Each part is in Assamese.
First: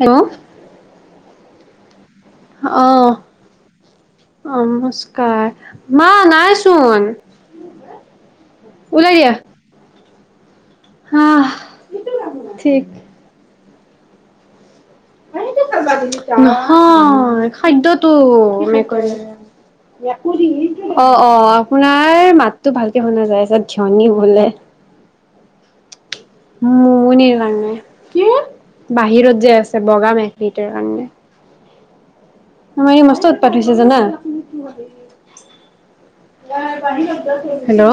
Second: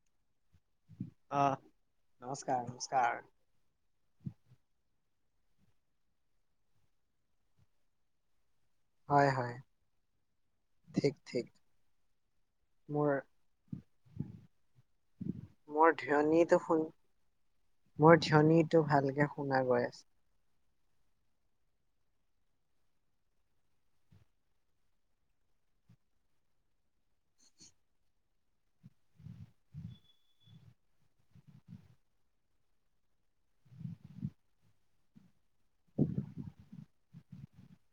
উম। অঁ। আহ অহ। না, নাইচোন। ওলাই দিয়া হয়-হয় হা ঠিক-ঠিক ঠিক মোৰ মোৰ ধ্বনিটো শুন নহয় খাদ্যতটো মোৰ ধ্বনিটো ভালকে শুনা গৈ আছে। অহ-অহ খুৰাৰ মাততো ভালকে শুনা জাই আছে, ঝনী বোলে। মুমনিৰ কাৰণে, কিয়? বাহিৰত যে আছে বগা মেখটাৰ কাৰণে। আমাৰ এই মস্ত উৎপাত হৈছে জানা? [unintelligible] হেল্ল'?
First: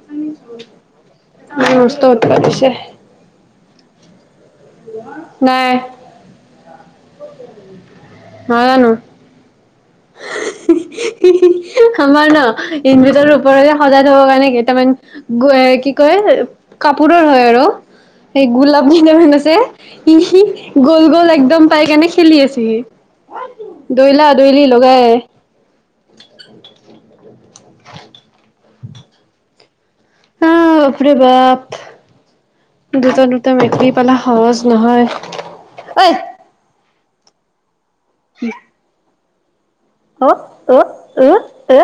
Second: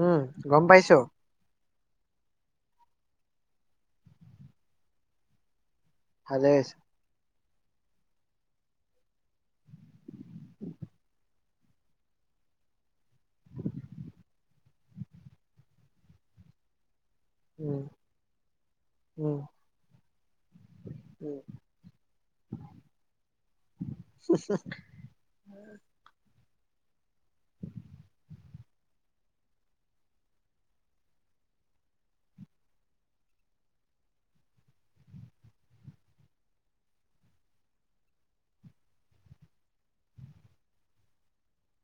উম গম পাইছো। মস্ত উৎপাত হৈছে। নাই ভালেই হৈছে। নাজানো। হি-হি-হি-হি আমাৰ ন? ইনভেটৰৰ ওপৰৰে সজাই থবৰ কি কয় কাপু কাপোৰৰ হয় আৰু উম, সেই গোলাপ কেইপামান উম, আছে ই সি গল-গল উম, একদম পাই কিনে খেলি আছে সি। দৈলা-দৈলি লগাই [inaudible] হয় বাহ পৰে বাপ দুটা-দুটা মেক্ৰি পালা সহজ নহয়। ঐ [inaudible] উ-উ-উ-উ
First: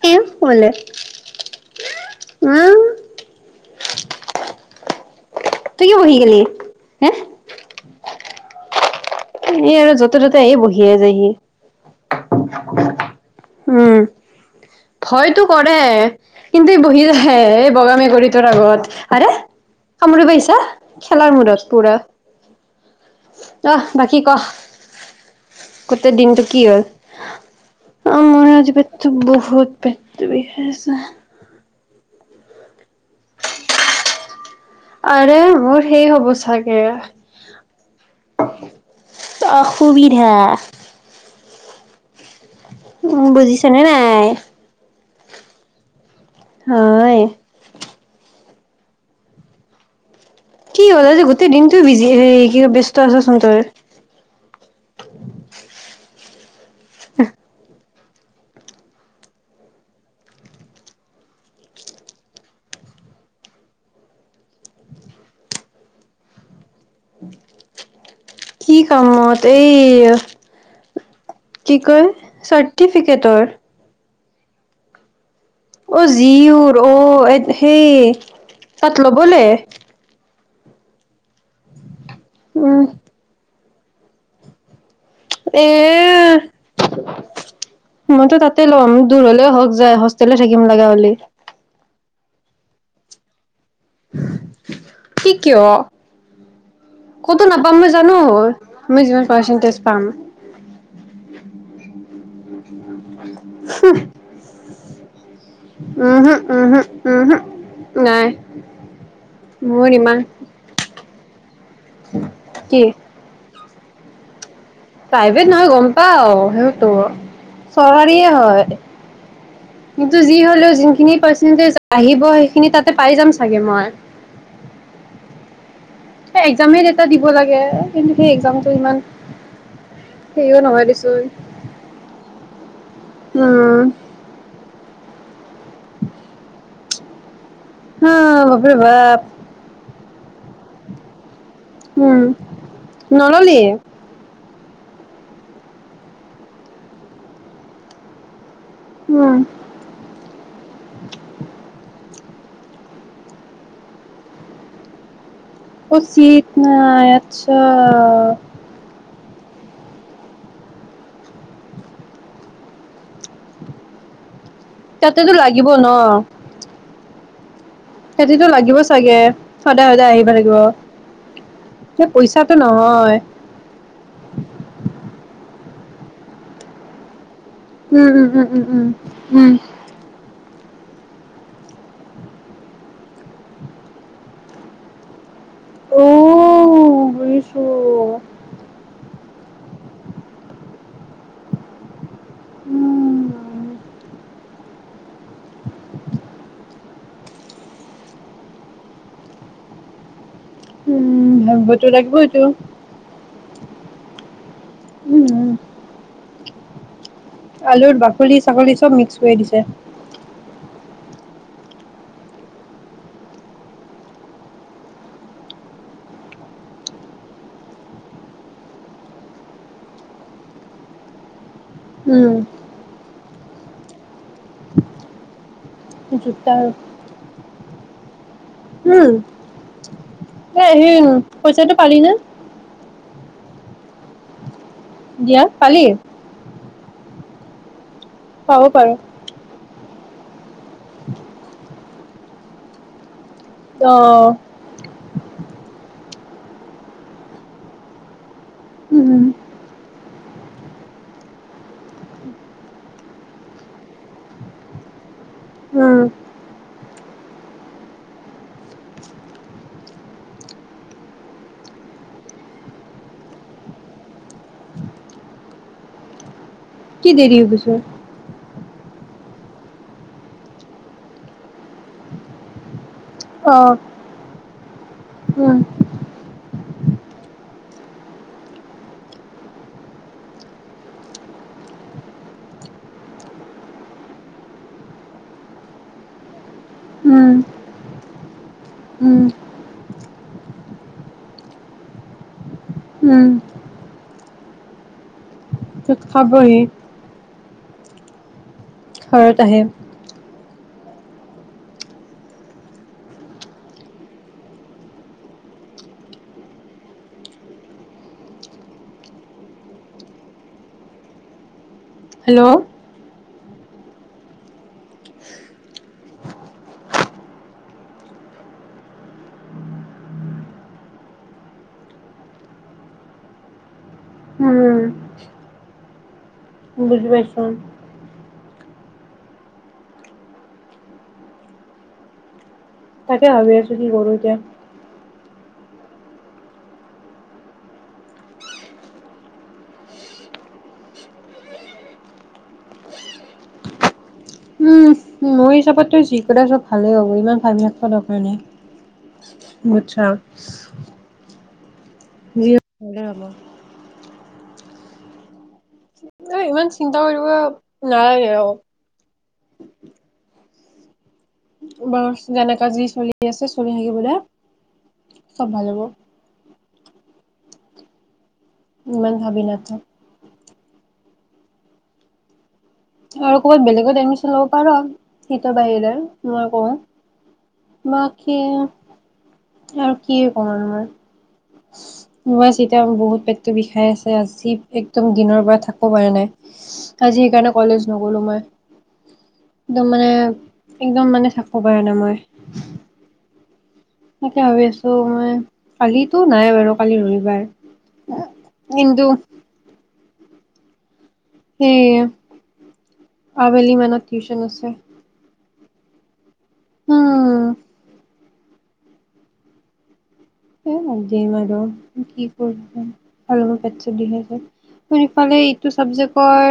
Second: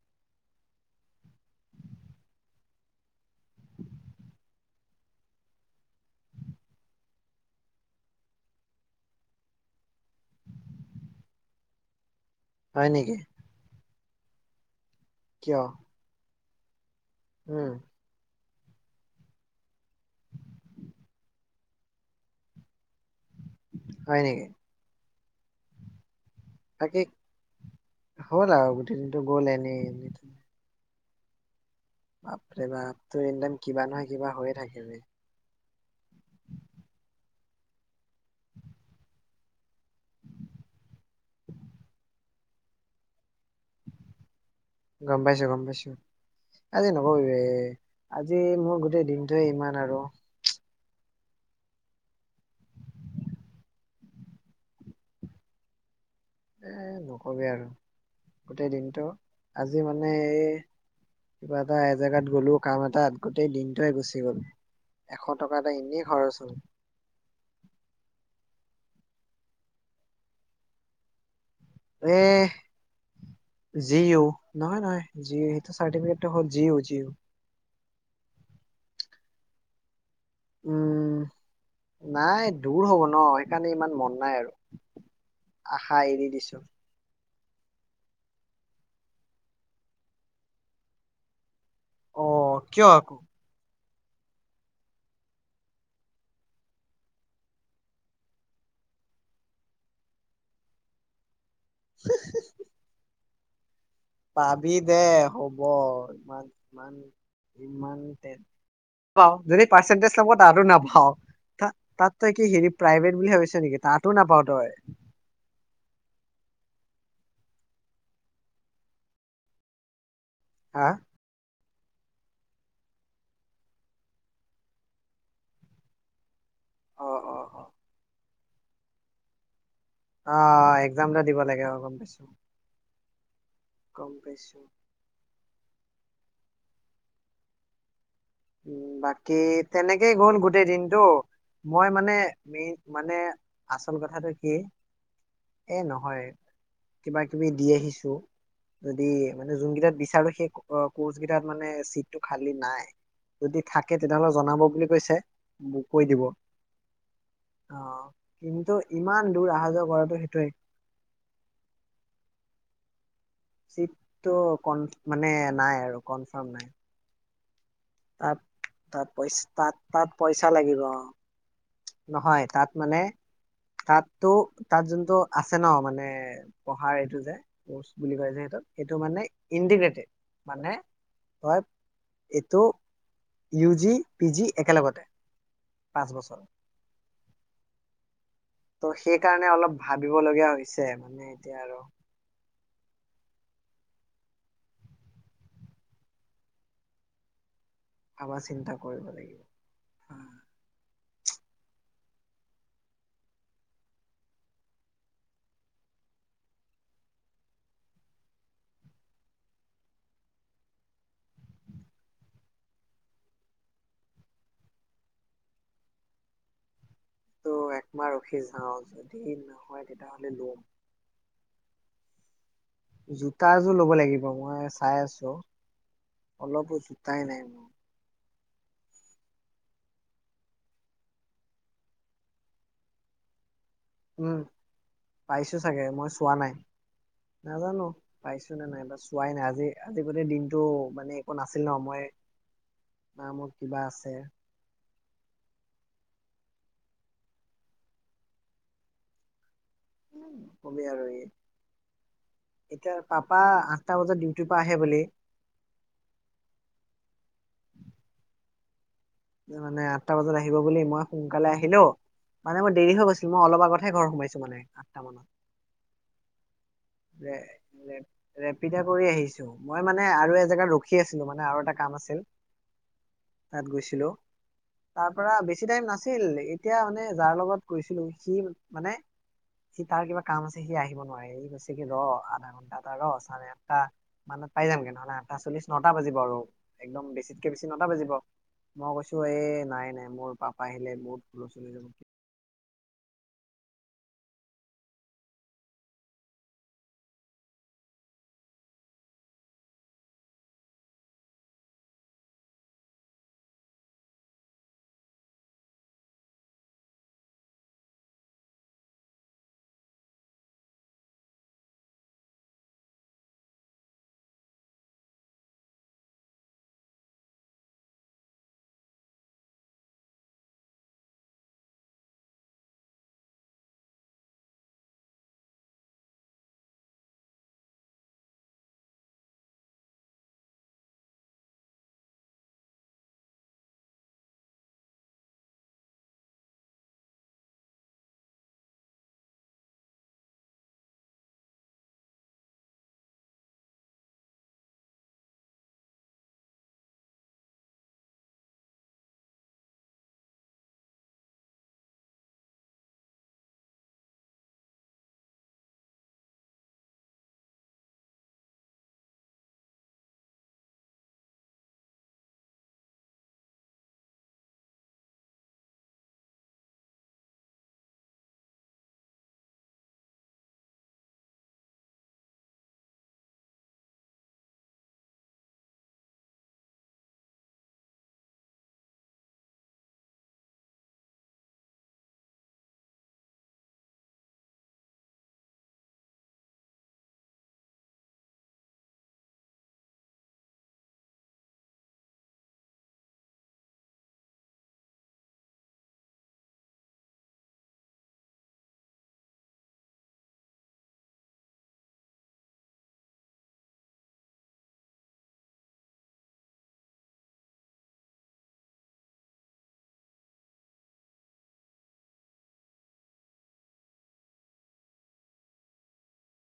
কি বলে। উম তুই কিয় বহি গেলি হে? এ আৰু য'তে-ত'তে এই বহিয়ে যায়হি। হয় নেকি? উম ভয়তো কিয় কৰে। কিন্তু ই বহি হে এ উম, বগা মেকুৰী টোৰ আগত, আৰে কামুৰিব আহিছা? খেলাৰ মূডত পুৰা। আহ বাকী হয় কহ? নেকি কতে দিনটো কি হ'ল বাকী অ মোৰ হ'ল আৰু আজি গোটেই পেটতো দিনটো গ'ল বহুত এনেই এনেই পেটতো বিষাইছে। বাপৰে বাপ। তো এনিটাইম কিবা নহয়, কিবা হৈয়ে থাকে। আৰে মোৰ সেই হ'ব চাগে। অসুবিধা। উ বুজিছ নে নাই? গম পাইছো, গম পাইছো। আজি নকৰো হয় যে আজি আজি মোৰ গোটেই দিনটোৱে ইমান আৰু কি হ'ল আজি গোটেই দিনটো বিজি কি ব্যস্ত আচছোন তই এ নকবি আৰু গোটেই দিনটো আজি মানে এই কিবা এটা এজেগাত গলো কাম এটাত গোটেই দিনটোৱে গুচি গ'ল এশ টকা এটা এনেই খৰচ হল। কি কামত এই কি কয় এ চাৰ্টিফিকেটৰ জিও নহয় নহয় জিঅ' সেইটো চাৰ্টিফিকেতটো হ'ল জিঅ' জিঅ' হেই তাত ল'বলে উম নাই উম দূৰ হব ন সেইকাৰণে ইমান মন নাই আৰু এ আশা এৰি দিছো মইতো তাতে লম, দূৰলে হওক যাই হোষ্টেলে থাকিম লগা হলি অ, কিয় আকৌ? কি কিয়, কতো নাপাম মই জানো মই যিমান পাৰ্চেন্টেজ পাম। [inaudible] [inaudible] পাবি দে হ'ব উমহো উমহো উমহো নাই [unintelligible] যদি মোৰ পাৰ্চেণ্টেজ ইমান নাপাও তাতো নাপাও, তাত তই কি হেৰি প্ৰাইভেট বুলি ভাবিছ নেকি? তাঁততো নাপাও তই প্ৰাইভেট নহয় গম পাঁও সেইটো, চৰকাৰীয়ে হয় যি হলেও হা যোনখিনি পাৰ্চেণ্টেজ আহিব সেইখিনি তাতে পাই যাম চাগে মই এক্সাম এটা অ দিব অ লাগে অ সেই এক্সাম টো ইমান হেৰিও অহ নহয় এক্সাম এটা দেচোন দিব লাগে অ গম পাইছো [unintelligible] উম গম পাইছোঁ [inaudible] হা বাপৰে উম বাপ বাকী তেনেকে কেই গল গোটেই দিনতটো মই মানে মেইন মানে নললি আচল কথাটো কি এ নহয় কিবা-কিবি দি আহিছো যদি, উম। মানে যোনকেইটাত বিচাৰো সেই কৰ্চ কেইটাত মানে ছিট টো খালী নাই যদি থাকে তেতিয়াহলে জনাব বুলি কৈছে মোক অ কৈ দিব ছিট নাই আচ্ছা অ কিন্তু ইমান দূৰ অহা-যোৱা কৰাটো সেইটোৱেই [unintelligible] [unintelligible] মানে তাতেতো লাগিব নাই আৰু কনফাৰ্ম নাই তাত তাতেটো লাগিব তাত চাগে, পইচা তাত তাত সদায়-সদায় আহিব পইচা লাগিব। অ এ নহয় পইচাটো তাত মানে নহয় তাতো তাত যোনটো আছে ন মানে পঢ়াৰ এইটো যে উম উম উম উম সেইটো মানে উম ইটিগ্ৰটেড। মানে হয় এইটো ইউ জি পি জি একেলগতে পাঁচ বছৰ শুনিছো? ত' সেইকাৰণে অলপ ভাবিবলগীয়া হৈছে মানে এতিয়া আৰু। উম ভাবা চিন্তা কৰিব লাগিব। উম ভাবিবতো লাগিব এইটো উম আলুৰ বাকলি ছাগলী চব মিক্স কৰি দিছে। ত' একমাহ ৰখি যাও যদি নহয় তেতিয়াহলে লম। উম জোতাযোৰ ল'ব লাগিব। ব মই চাই আছো জোতা অলপো জোতাই নাই মোৰ। উম এ সেই পইচাটো পালি ন। উম। দিয়া পাইছো পালি চাগে মই চোৱা নাই। নাজানো। পাইছো পাব নে নাই পাৰো চোৱাই নাই আজি। আজিকালি দিন। এইটো মানে একো নাছিল ন মই। নামৰ কিবা আছে। অ', উম উম নকবি আৰু এই এতিয়া পাপা আঠটা বজাত ডিউটিৰ পৰা আহে বুলি। উম মানে আঠটা বজাত আহিব বুলি মই সোনকালে আহিলো মানে মই দেৰি হৈ গৈছিল মই অলপ আগতহে ঘৰ সোমাইছো মানে আঠটা মানত। কি দেৰি হৈ গৈছে? [unintelligible] [unintelligible] কৰি আহিছো মই মানে আৰু এজেগাত ৰখি আছিলো মানে আৰু এটা কাম আছিল। তাত অ', গৈছিলো? তাৰ পৰা উম, বেছি টাইম নাছিল, এতিয়া মানে যাৰ লগত গৈছিলো, সি মানে, সি তাৰ কিবা কাম আছে সি আহিব নোৱাৰে, সি কৈছে কি, ৰ আধা ঘন্টা এটা ৰ। চাৰে-আঠটা মানত পাই যামগৈ। নহ'লে আঠটা-চল্লিশ, নটা বাজিব। আৰু একদম উম, বেছিতকে বেছি নটা বাজিব। মই কৈছো উম, এ নাই নাই, মোৰ পাপা আহিলে বহুত [unintelligible] উম, তৎ খাবহি ঘৰত আহে। হেল্ল'। উম, বুজি পাইছ? তাকে ভাবি আছো কি কৰো এতিয়া। উম, মোৰ হিচাপতো যি [unintelligible] চব ভালেই হ'ব, ইমান ভাবি থাকিবৰ দৰকাৰ নাই, বুজছা? যি হ'লেও ভালে হ'ব। এ ইমান চিন্তা কৰিব নালাগে আৰু। বাৰু যেনেকা যি চলি আছে, চলি থাকিব দে। চব ভাল হ'ব। ইমান ভাবি নাথাকো। আৰু ক'ৰবাত বেলেগত এডমিচন ল'ব পাৰ! সিটোৰ বাহিৰে, মই কওঁ। বাকী, আৰু কি ক'ম আৰু মই! মই [unintelligible] বহুত পেটটো বিষাই আছে, আজি একদম দিনৰ পৰা থাকব' পাৰা নাই। আজি সেইকাৰণে কলেজ নগ'লো মই। একদম মানে, একদম মানে থাকব' পাৰা নাই মই। তাকে ভাবি আছো মই, কালিটো নাই বাৰু কালি ৰবিবাৰ। কিন্তু। সেই, আবেলিমানত টিউচন আছে। উম। [unintelligible] নালগে, কি কম মই [unintelligible] মোৰ ইফালে ইটো চাবজেক্টৰ